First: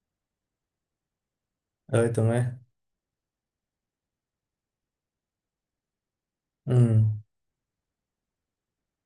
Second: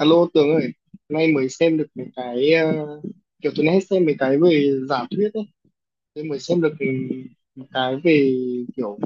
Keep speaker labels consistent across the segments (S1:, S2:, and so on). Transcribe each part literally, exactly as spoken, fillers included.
S1: Alo Tường ơi, nay mới xem được mấy
S2: Ơi Tường ơi,
S1: cái ờ, kiểu tôi hay xem mấy cái về giả thuyết ấy, tôi mới xem được
S2: ừ,
S1: một cái về kiểu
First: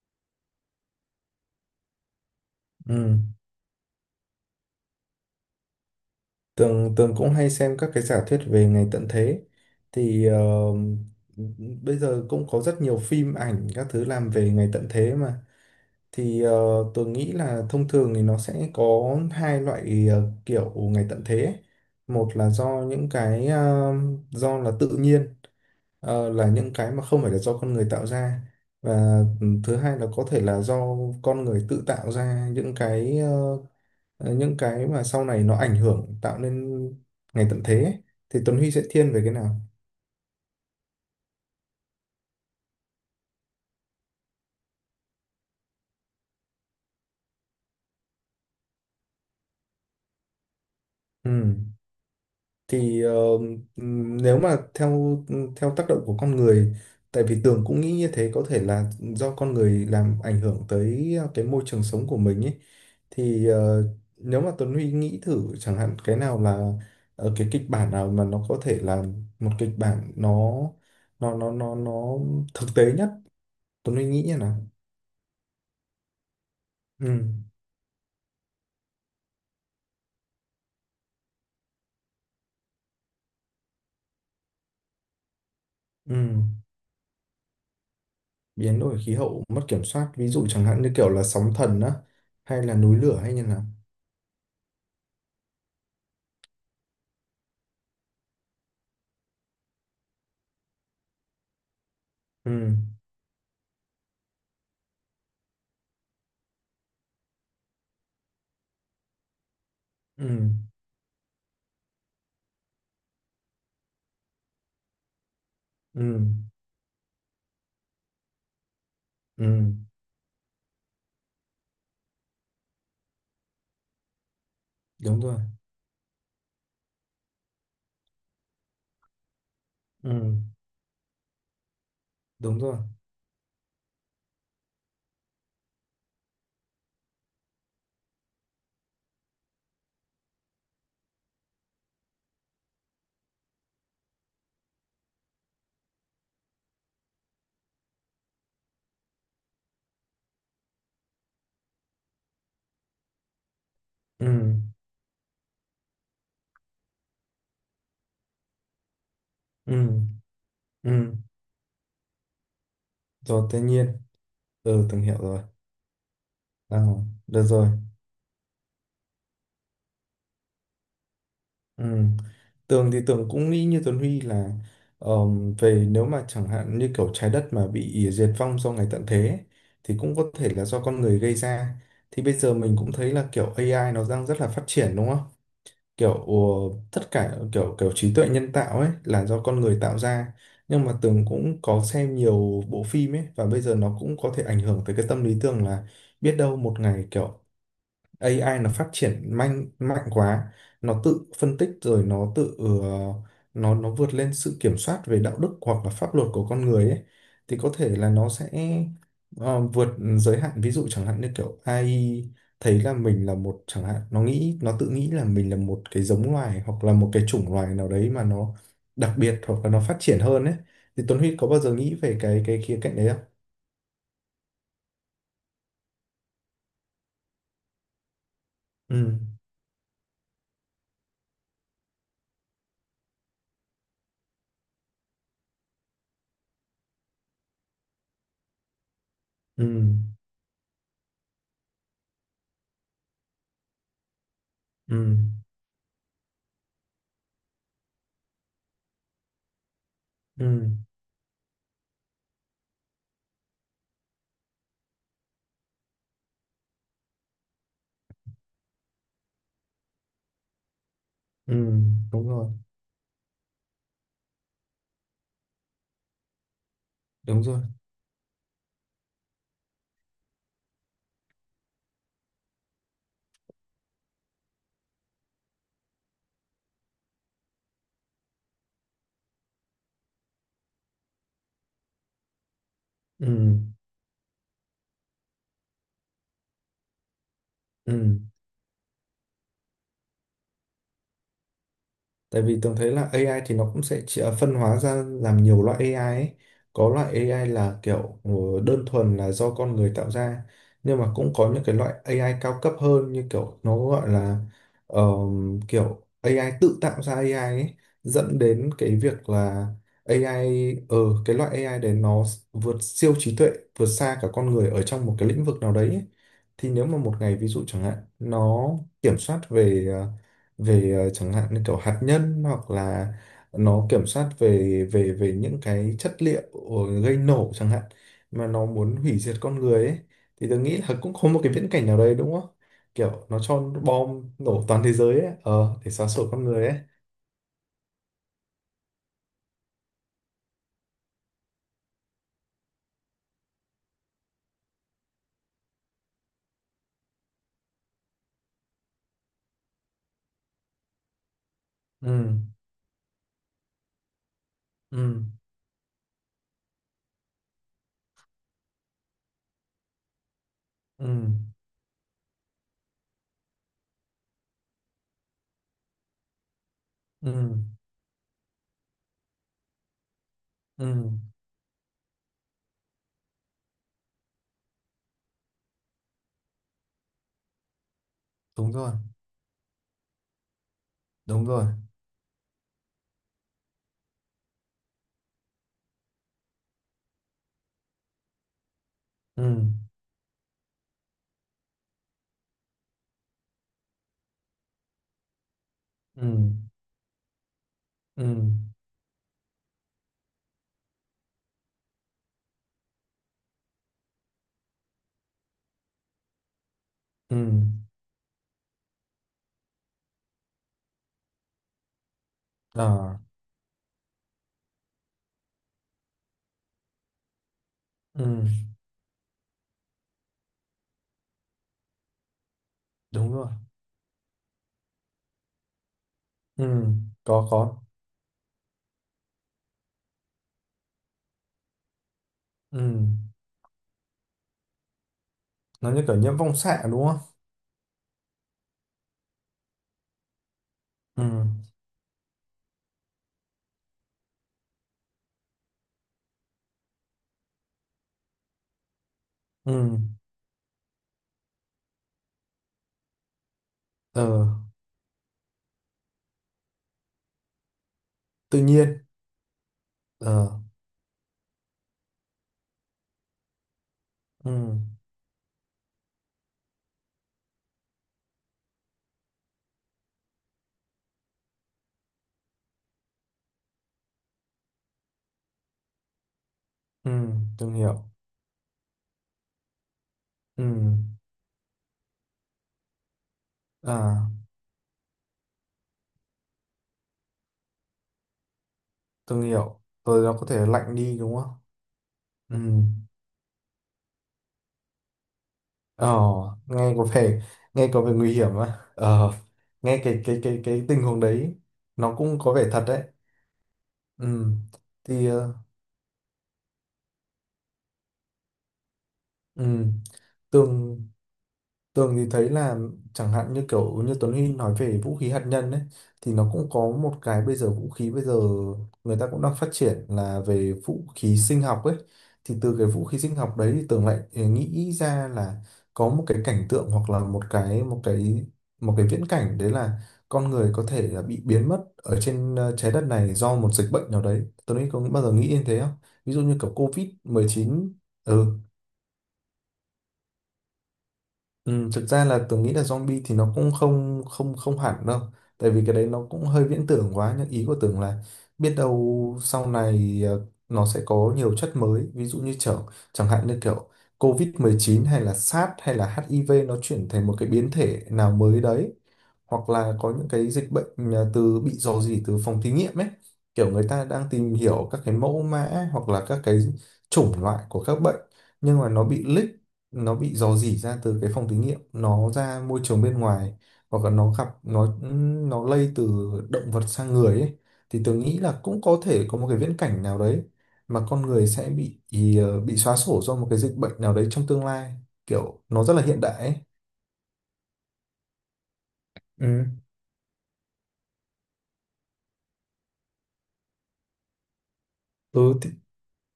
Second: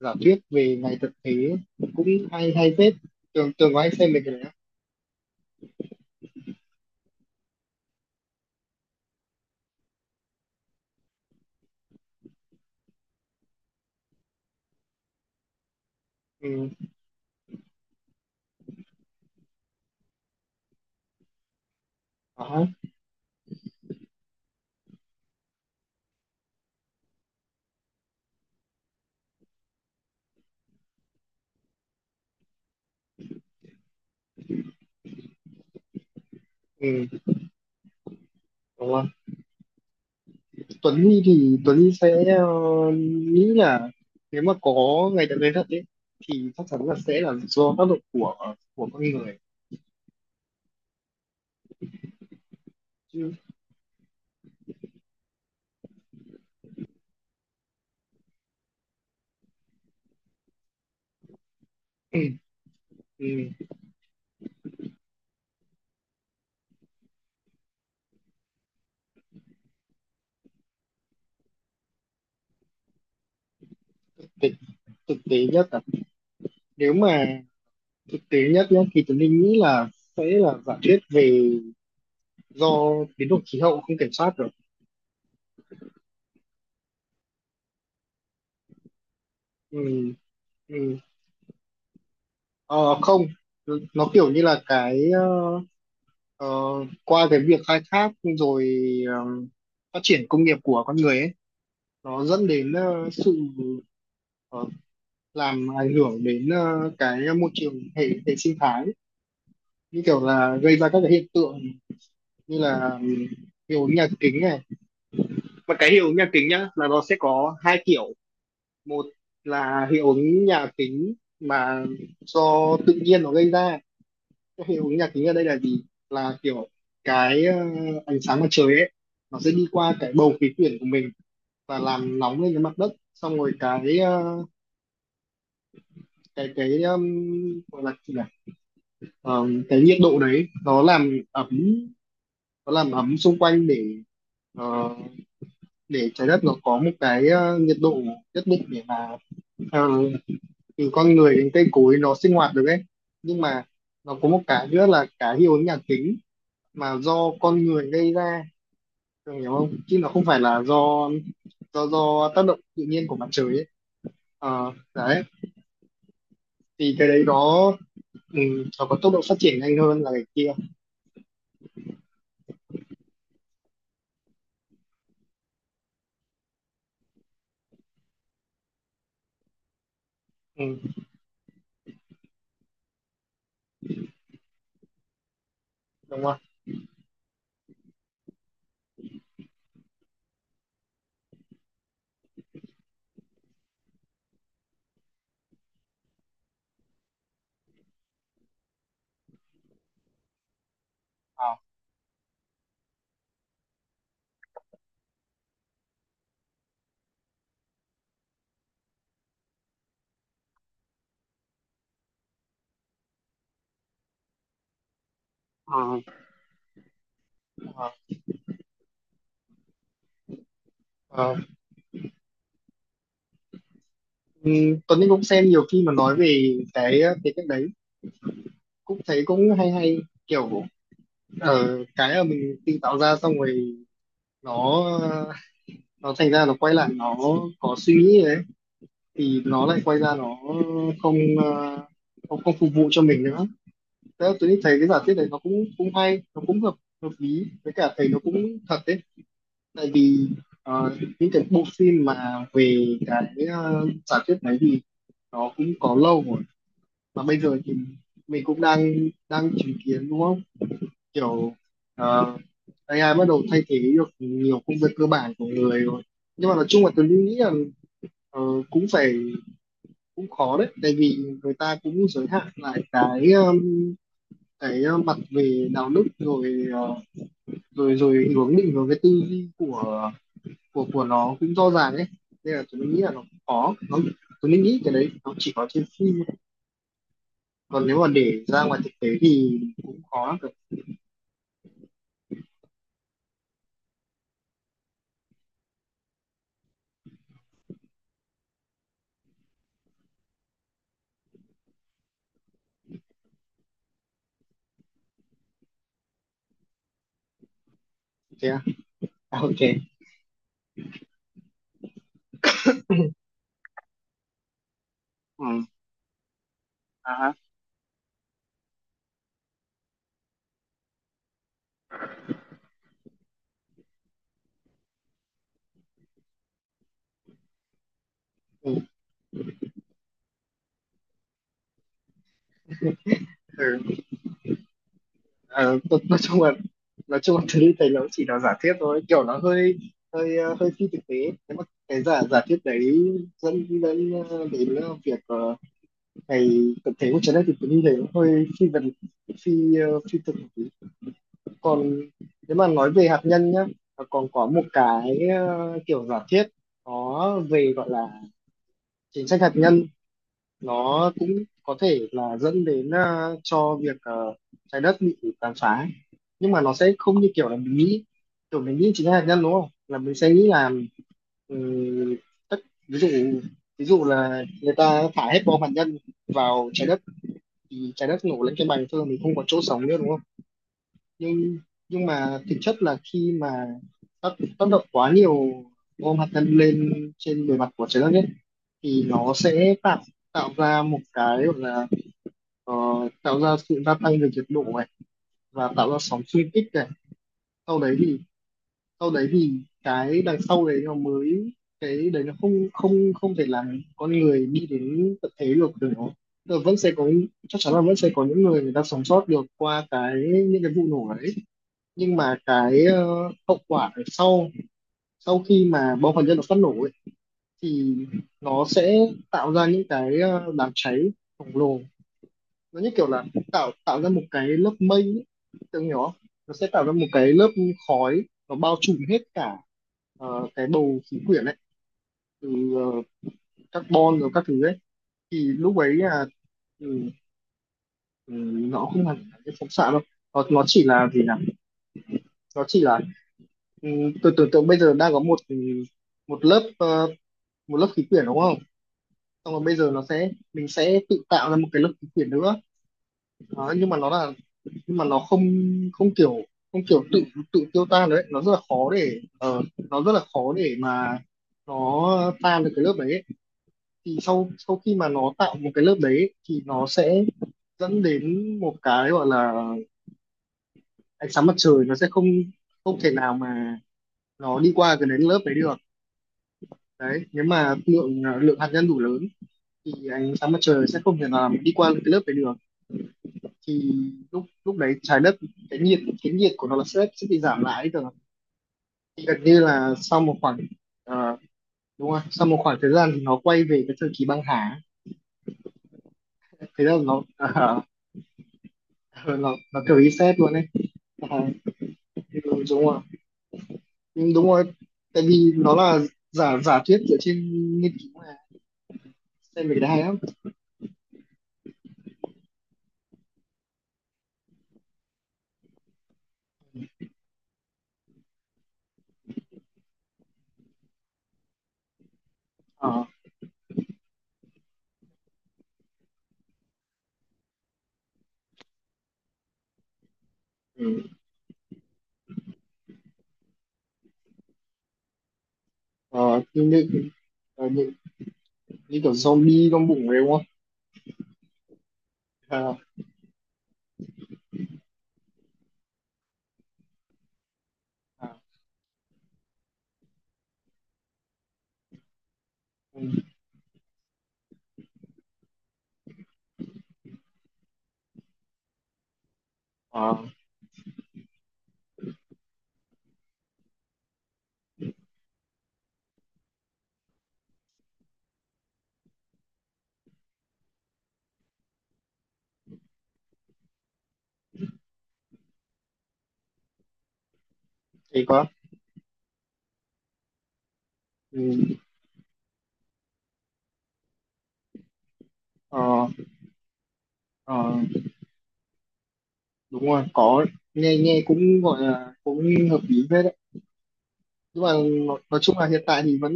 S1: giả thuyết về ngày thực tế ấy. Cũng hay hay phết.
S2: ừ.
S1: Tường Tường có hay xem mấy cái đấy không?
S2: Tường, Tường cũng hay xem các cái giả thuyết về ngày tận thế. Thì ờ, Bây giờ cũng có rất nhiều phim ảnh các thứ làm về ngày tận thế mà. Thì
S1: Ừ,
S2: ờ, Tường nghĩ là thông thường thì nó sẽ có hai loại ờ, kiểu ngày tận thế. ấy. Một là
S1: có.
S2: do những cái ờ, do là tự nhiên, ờ, là những cái mà không phải là do con người tạo ra. Và ừ, thứ hai là có thể là do con người tự tạo ra những cái ờ, ờ, những cái mà sau này nó ảnh hưởng tạo nên
S1: Ừ,
S2: ngày tận thế ấy, thì Tuấn Huy sẽ
S1: đúng rồi.
S2: thiên về cái nào?
S1: Tuấn Huy thì Tuấn Huy sẽ ờ, nghĩ là nếu mà có ngày thực tế thật ấy thì chắc chắn là sẽ là do tác động của của con người
S2: Ừ. Thì ờ,
S1: chứ.
S2: ừm, Nếu mà theo ừ, theo tác động của con người, tại vì Tường cũng nghĩ như thế có thể là do con người làm ảnh hưởng tới ờ, cái môi trường sống của
S1: Ừ,
S2: mình ấy.
S1: ừ,
S2: Thì ờ, Nếu mà Tuấn Huy nghĩ thử chẳng hạn cái nào là ờ, cái kịch bản nào mà nó có thể là một kịch bản nó nó nó nó nó thực tế nhất, Tuấn Huy nghĩ như
S1: thực,
S2: nào?
S1: thực tế nhất là nếu
S2: Ừ.
S1: mà thực tế nhất nhé thì tôi nghĩ là sẽ là giả thuyết về do biến đổi khí hậu không kiểm soát được.
S2: Ừ. Biến đổi khí hậu mất
S1: Ừ,
S2: kiểm soát ví dụ chẳng hạn như
S1: ừ.
S2: kiểu là sóng thần á hay là
S1: Ờ,
S2: núi lửa
S1: không,
S2: hay như nào.
S1: nó kiểu như là cái ờ, ờ, qua cái việc khai thác rồi ờ, phát triển công nghiệp của con người ấy nó dẫn đến
S2: ừ
S1: ờ, sự ờ, làm ảnh hưởng đến ờ, cái môi trường hệ hệ sinh thái, như kiểu
S2: ừ
S1: là gây ra các cái hiện tượng như là ừ, hiệu ứng nhà kính này, mà cái hiệu ứng
S2: ừ
S1: nhà kính nhá là nó sẽ có hai kiểu. Một
S2: ừ
S1: là hiệu ứng nhà kính mà do tự nhiên nó gây ra. Cái hiệu ứng nhà
S2: Đúng
S1: kính ở
S2: rồi.
S1: đây là gì? Là kiểu cái ờ, ánh sáng mặt trời ấy nó sẽ đi qua
S2: ừ
S1: cái bầu khí quyển của mình và làm nóng lên
S2: Đúng
S1: cái
S2: rồi.
S1: mặt đất, xong rồi cái ờ, cái cái um, gọi là gì nhỉ? Ờ, cái nhiệt độ đấy nó làm ấm, nó làm ấm xung quanh để ờ, để trái đất nó có một cái ờ, nhiệt độ nhất định để mà ờ, thì con người đến cây cối nó sinh hoạt được ấy. Nhưng mà nó
S2: ừ
S1: có một cái nữa là cái hiệu ứng nhà kính mà do con người gây ra. Cường hiểu không?
S2: ừ
S1: Chứ nó không phải là do
S2: ừ
S1: do do tác động tự nhiên của mặt trời
S2: Rồi tự
S1: ấy.
S2: nhiên.
S1: Ờ,
S2: Ừ tường hiểu
S1: đấy
S2: rồi, à,
S1: thì cái đấy
S2: được
S1: nó
S2: rồi.
S1: ừ, nó có tốc độ phát triển nhanh hơn là cái kia.
S2: ừ Tường thì tường cũng nghĩ như Tuấn Huy là ờm, về nếu mà chẳng hạn như kiểu trái đất mà bị diệt vong do ngày tận thế ấy, thì cũng có thể
S1: Ừ,
S2: là do con người gây ra. Thì bây giờ mình cũng thấy là kiểu a i nó đang rất là phát triển đúng không? kiểu
S1: đúng
S2: ờ,
S1: không?
S2: Tất cả kiểu kiểu trí tuệ nhân tạo ấy là do con người tạo ra, nhưng mà Tường cũng có xem nhiều bộ phim ấy và bây giờ nó cũng có thể ảnh hưởng tới cái tâm lý Tường là biết đâu một ngày kiểu a i nó phát triển mạnh mạnh quá, nó tự
S1: Ờ,
S2: phân tích rồi nó tự ờ, nó nó vượt lên sự kiểm soát về đạo đức hoặc là pháp luật của con người ấy, thì có thể là nó sẽ ờ, vượt giới hạn. Ví dụ chẳng hạn như kiểu a i thấy là mình là một chẳng hạn, nó nghĩ nó tự nghĩ là mình là
S1: ờ,
S2: một cái giống loài hoặc là một cái chủng loài nào
S1: ờ,
S2: đấy mà nó đặc biệt hoặc là nó phát triển hơn ấy, thì Tuấn
S1: ờ.
S2: Huy có bao giờ nghĩ về cái cái khía cạnh đấy không?
S1: Ừ, Tuấn Anh cũng xem nhiều khi mà nói về cái cái cách đấy cũng
S2: Ừ,
S1: thấy cũng hay hay, kiểu ờ, cái mà mình tự tạo ra xong rồi nó nó thành ra nó quay lại nó có suy nghĩ đấy thì
S2: ừ,
S1: nó lại quay ra nó không ờ, không không phục vụ cho mình nữa. Thế là tôi thấy cái giả thuyết
S2: ừ,
S1: này nó cũng cũng hay, nó cũng hợp hợp lý, với cả thấy nó cũng thật đấy, tại vì
S2: ừ,
S1: ờ, những cái bộ phim mà về cái ờ, giả thuyết đấy thì nó cũng có lâu rồi, mà bây giờ thì mình cũng đang đang chứng kiến đúng không,
S2: ừ,
S1: kiểu
S2: đúng
S1: ờ,
S2: rồi,
S1: a i bắt đầu thay thế được nhiều công việc cơ bản của người rồi. Nhưng mà nói chung là tôi nghĩ
S2: đúng
S1: là,
S2: rồi.
S1: ờ, cũng phải, cũng khó đấy tại vì người ta cũng giới hạn lại cái um, cái uh, mặt về đạo đức rồi, ờ, rồi rồi hướng định vào cái tư duy của của của nó cũng rõ ràng ấy, nên là tôi nghĩ là nó
S2: Ừ,
S1: cũng khó, nó tôi nghĩ cái đấy nó chỉ có trên phim thôi. Còn nếu mà
S2: ừ.
S1: để ra ngoài thực tế thì cũng khó lắm rồi.
S2: Tại vì Tường thấy là a i thì nó cũng sẽ chỉ- à, phân hóa ra làm nhiều loại a i ấy. Có loại a i là kiểu ờ, đơn thuần là do con người tạo ra. Nhưng mà cũng có những cái loại a i cao cấp hơn, như kiểu nó gọi là ờ, kiểu a i tự tạo ra a i ấy. Dẫn
S1: Thế à,
S2: đến cái việc
S1: à ok.
S2: là a i, ờ cái loại a i đấy nó vượt siêu trí tuệ, vượt xa cả con người ở trong một cái lĩnh vực
S1: Ừ.
S2: nào đấy ấy. Thì nếu mà một
S1: À,
S2: ngày ví dụ chẳng hạn nó kiểm soát về ờ, về ờ, chẳng hạn như kiểu hạt nhân, hoặc là nó kiểm soát về về về những cái chất liệu gây nổ chẳng hạn, mà nó
S1: ừ.
S2: muốn hủy diệt con người ấy, thì tôi nghĩ là cũng có một cái viễn cảnh nào đấy đúng không, kiểu nó cho
S1: Ừ.
S2: bom nổ toàn thế giới ấy, ờ
S1: Ờ,
S2: để
S1: nói
S2: xóa
S1: nói
S2: sổ
S1: chung
S2: con
S1: là
S2: người ấy.
S1: nói chung là thứ thấy nó chỉ là giả thiết thôi, kiểu nó hơi hơi ờ, hơi phi thực tế, thế mà cái giả giả thiết đấy dẫn đến ờ, đến ờ, việc ờ, ngày tập thể của trái đất thì tôi nghĩ thấy nó hơi phi vật phi ờ, phi thực một tí. Còn
S2: ừ
S1: nếu mà nói về hạt nhân nhá, nó còn có một cái
S2: ừ
S1: ờ, kiểu giả thiết nó về gọi là chính sách hạt nhân, nó cũng
S2: ừ
S1: có thể là dẫn đến ờ, cho việc ờ, trái đất bị tàn phá, nhưng mà nó sẽ không như
S2: ừ
S1: kiểu là mình nghĩ, kiểu mình nghĩ chính là hạt nhân đúng không, là mình sẽ nghĩ là
S2: ừ
S1: ừm, tất ví dụ ví dụ là người ta thả hết bom hạt nhân vào trái đất thì trái đất nổ lên cái
S2: Đúng
S1: bành
S2: rồi,
S1: thôi mình không có chỗ sống nữa đúng không.
S2: đúng
S1: nhưng
S2: rồi
S1: nhưng mà thực chất là khi mà tác tác động quá nhiều bom hạt nhân lên trên bề mặt của trái đất ấy, thì nó
S2: ừ
S1: sẽ tạo tạo ra một cái gọi là, ờ, tạo ra sự gia tăng về nhiệt độ này và tạo ra sóng
S2: ừ
S1: xuyên kích này. sau đấy thì
S2: ừ
S1: sau đấy thì cái đằng sau đấy nó mới, cái đấy nó không không không thể làm con người đi đến tận thế được, được nó tức là vẫn sẽ có,
S2: ừ
S1: chắc chắn là vẫn sẽ có những người người ta sống sót được qua cái những cái vụ nổ đấy, nhưng mà cái ờ,
S2: à
S1: hậu quả ở sau sau khi mà bom hạt nhân nó phát nổ ấy, thì
S2: ừ
S1: nó sẽ tạo ra những cái ờ, đám cháy khổng lồ, nó như kiểu là
S2: đúng rồi.
S1: tạo tạo ra một cái lớp mây ấy. Tưởng hiểu không? Nó sẽ tạo
S2: ừ
S1: ra một cái
S2: có
S1: lớp
S2: có.
S1: khói nó bao trùm hết cả ờ, cái bầu khí quyển ấy, từ
S2: ừ
S1: ờ, carbon rồi các thứ ấy thì lúc
S2: nó
S1: ấy
S2: như kiểu
S1: là,
S2: nhiễm phóng xạ
S1: ừ,
S2: đúng không?
S1: ừ, nó không hẳn là cái phóng xạ đâu. Nó, nó chỉ là gì
S2: ừ
S1: nhỉ? Nó chỉ là, ừ, tôi tưởng tượng bây giờ đang có một, ừ, một lớp ờ, một lớp khí quyển đúng không, xong rồi bây giờ
S2: ừ
S1: nó sẽ mình sẽ tự tạo ra một cái lớp khí quyển nữa. Đó, nhưng mà nó là
S2: ờ
S1: nhưng mà nó không, không kiểu không kiểu tự tự tiêu tan đấy, nó rất là
S2: Tự
S1: khó
S2: nhiên.
S1: để ờ, nó rất là
S2: ờ
S1: khó để mà nó tan được cái lớp đấy ấy. Thì sau
S2: ừ
S1: sau khi mà nó tạo một cái lớp đấy ấy, thì nó sẽ dẫn đến một cái gọi là ánh sáng mặt trời nó sẽ không không thể nào mà nó đi qua cái đến lớp đấy được.
S2: ừ
S1: Đấy nếu mà
S2: Thương hiệu.
S1: lượng lượng hạt nhân đủ lớn thì ánh sáng mặt
S2: ừ
S1: trời sẽ không thể nào mà đi qua cái lớp đấy được. Thì
S2: à
S1: lúc lúc đấy trái đất, cái nhiệt cái nhiệt của nó là sẽ sẽ bị giảm lại ấy, tưởng
S2: Thương
S1: gần như
S2: hiệu
S1: là sau
S2: rồi, nó
S1: một
S2: có
S1: khoảng,
S2: thể lạnh đi
S1: ờ,
S2: đúng không?
S1: đúng rồi, sau
S2: ừ
S1: một khoảng thời gian thì nó quay về cái thời kỳ băng hà.
S2: ờ
S1: Thế là
S2: Nghe có
S1: nó
S2: vẻ,
S1: ờ,
S2: nghe có vẻ nguy hiểm á. ờ
S1: nó nó kiểu
S2: Nghe cái
S1: reset
S2: cái
S1: luôn
S2: cái
S1: đấy.
S2: cái tình huống
S1: Ờ,
S2: đấy nó cũng có
S1: đúng
S2: vẻ
S1: đúng
S2: thật
S1: rồi.
S2: đấy.
S1: Nhưng đúng
S2: Ừ
S1: rồi. Tại
S2: thì
S1: vì
S2: ờ,
S1: nó là giả giả thuyết dựa trên nghiên cứu mà,
S2: ừ
S1: xem về cái đấy hay lắm.
S2: tường Tường thì thấy là chẳng hạn như kiểu như Tuấn Huy nói về vũ khí hạt nhân ấy, thì nó cũng có một cái bây giờ vũ khí bây giờ người ta cũng đang phát triển là về vũ khí sinh học ấy. Thì từ cái
S1: Ờ,
S2: vũ khí sinh học đấy thì Tường lại ừ, nghĩ ra là có một cái cảnh tượng hoặc là một cái một cái một cái viễn cảnh đấy là con người có thể
S1: ừ.
S2: là bị biến mất ở trên ờ, trái đất này do một dịch bệnh nào đấy. Tuấn Huy có bao giờ nghĩ đến thế không? Ví dụ
S1: Ờ,
S2: như
S1: như
S2: kiểu
S1: như ờ,
S2: covid mười chín mười
S1: như
S2: chín. ừ
S1: như kiểu zombie trong bụng đấy đúng không.
S2: Ừ, Thực ra là tưởng nghĩ
S1: Ờ,
S2: là zombie thì nó cũng không không không hẳn đâu, tại vì cái đấy nó cũng hơi viễn tưởng quá. Nhưng ý của tưởng là
S1: ờ,
S2: biết đâu sau này ờ, nó sẽ có nhiều chất mới, ví dụ như chẳng
S1: ừ.
S2: chẳng hạn như kiểu covid mười chín hay là SARS hay là hát i vê nó chuyển thành một cái biến thể nào mới đấy, hoặc là có
S1: Ờ,
S2: những cái dịch bệnh à, từ bị rò rỉ từ phòng thí nghiệm ấy. Kiểu người ta đang tìm hiểu các cái mẫu mã hoặc là các cái chủng loại của các bệnh, nhưng mà nó bị leak, nó bị rò rỉ ra từ cái phòng thí nghiệm nó ra môi trường bên ngoài, hoặc là nó gặp nó nó lây từ động vật sang người ấy. Thì tôi
S1: thế
S2: nghĩ
S1: quá.
S2: là cũng có thể có một cái viễn cảnh nào đấy mà con người sẽ
S1: Ừ.
S2: bị ý, ờ, bị xóa sổ do một cái dịch bệnh nào đấy trong tương lai, kiểu nó rất là
S1: Ờ,
S2: hiện đại ấy.
S1: ờ,
S2: Ừ.
S1: đúng rồi, có nghe nghe cũng gọi là cũng hợp lý phết đấy, nhưng mà nó- nói
S2: Ừ,
S1: chung là
S2: thì,
S1: hiện tại thì vẫn,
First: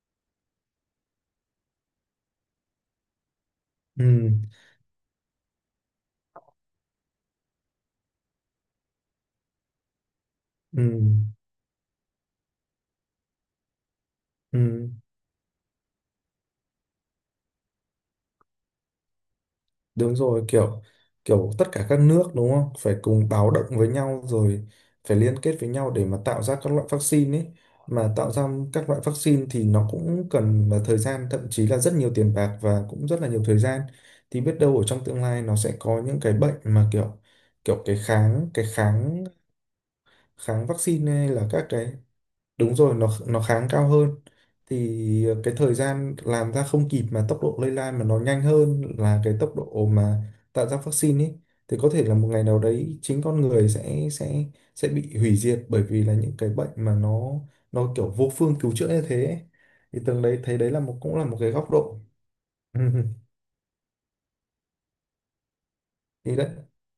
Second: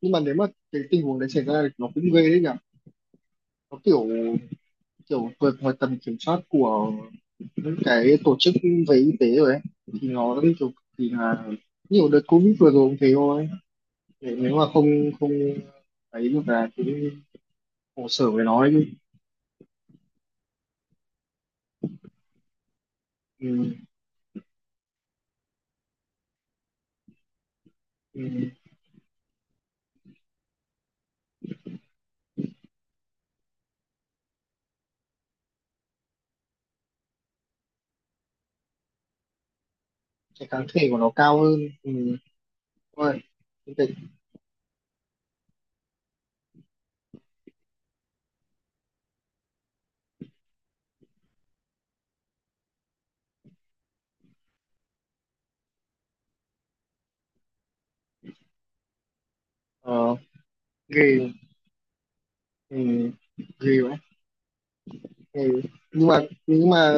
S1: nhưng mà nếu mà cái tình huống đấy xảy ra thì nó cũng ghê đấy nhỉ, nó kiểu
S2: ừ,
S1: kiểu vượt ngoài tầm kiểm soát của những cái tổ chức về y tế rồi ấy, thì nó kiểu
S2: ừ.
S1: thì là nhiều đợt covid vừa rồi cũng thế thôi. Để nếu mà
S2: Ừ,
S1: không không ấy được là cũng khổ sở với nó ấy chứ.
S2: đúng rồi, kiểu kiểu tất cả các nước đúng không, phải cùng báo động
S1: Ừ,
S2: với nhau rồi phải liên kết với nhau để mà tạo ra các loại vaccine ấy. Mà
S1: ừ.
S2: tạo ra các loại vaccine thì nó cũng cần là thời gian, thậm chí là rất nhiều tiền bạc và cũng rất là nhiều thời gian. Thì biết đâu ở trong tương lai nó sẽ có những cái bệnh mà kiểu kiểu cái kháng, cái kháng
S1: Cái kháng
S2: kháng
S1: thể của nó
S2: vaccine hay
S1: cao
S2: là
S1: hơn.
S2: các
S1: Ừ.
S2: cái. Đúng rồi,
S1: Đúng
S2: nó
S1: rồi.
S2: nó kháng cao
S1: Cái-
S2: hơn. Thì ờ, cái thời gian làm ra không kịp mà tốc độ lây lan mà nó nhanh hơn là cái tốc độ mà tạo ra vaccine ấy, thì có thể là một ngày nào đấy chính con người sẽ sẽ sẽ bị hủy diệt bởi vì là những cái bệnh mà nó nó kiểu vô phương cứu chữa như thế ấy. Thì
S1: ờ,
S2: Tường đấy thấy đấy là một
S1: ghê.
S2: cũng là một cái góc độ. ừ,
S1: Ừ. Ghê vậy. Ừ. Nhưng mà
S2: thì đấy
S1: nhưng mà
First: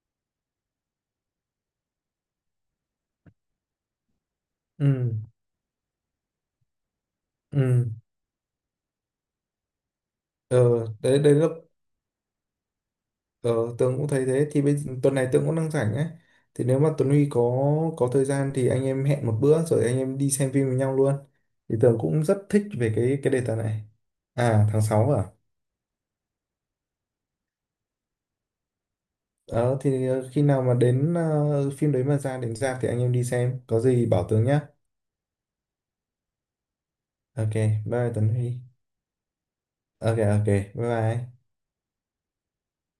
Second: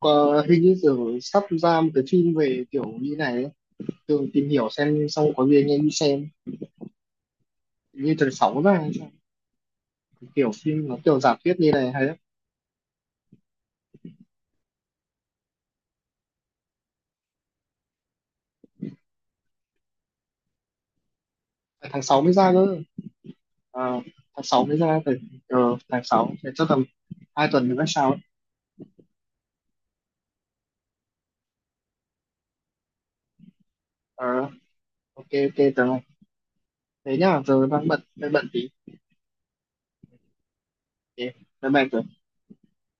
S1: có, hình như Tường sắp ra một cái phim về kiểu như này ấy. Tường tìm hiểu xem
S2: ừ,
S1: xong có gì anh em đi xem,
S2: ừ.
S1: như tháng sáu ra hay sao? Kiểu
S2: Ờ,
S1: phim nó
S2: đấy
S1: kiểu
S2: đấy
S1: giả
S2: là,
S1: thuyết như này hay lắm.
S2: Ờ, Tường cũng thấy thế. Thì bây tuần này Tường cũng đang rảnh ấy, thì nếu mà Tuấn Huy có có thời gian thì anh em hẹn một bữa rồi anh em đi xem phim với nhau luôn. Thì
S1: À,
S2: Tường
S1: tháng sáu
S2: cũng
S1: mới
S2: rất
S1: ra
S2: thích
S1: cơ.
S2: về cái cái đề tài
S1: À,
S2: này.
S1: tháng sáu
S2: À,
S1: mới
S2: tháng
S1: ra
S2: sáu
S1: từ
S2: à.
S1: ờ, tháng sáu thì chắc tầm hai tuần nữa sao ấy.
S2: Ờ, thì ờ, khi nào mà đến ờ, phim đấy mà ra đến ra thì anh em đi xem có gì bảo
S1: Ờ,
S2: Tường nhá.
S1: ok ok Tường ơi. Thế nhá
S2: OK,
S1: giờ
S2: bye
S1: đang bận
S2: bye Tuấn
S1: đang bận
S2: Huy.
S1: tí.
S2: OK, OK, bye
S1: Ok,
S2: bye.
S1: bye bye Tường.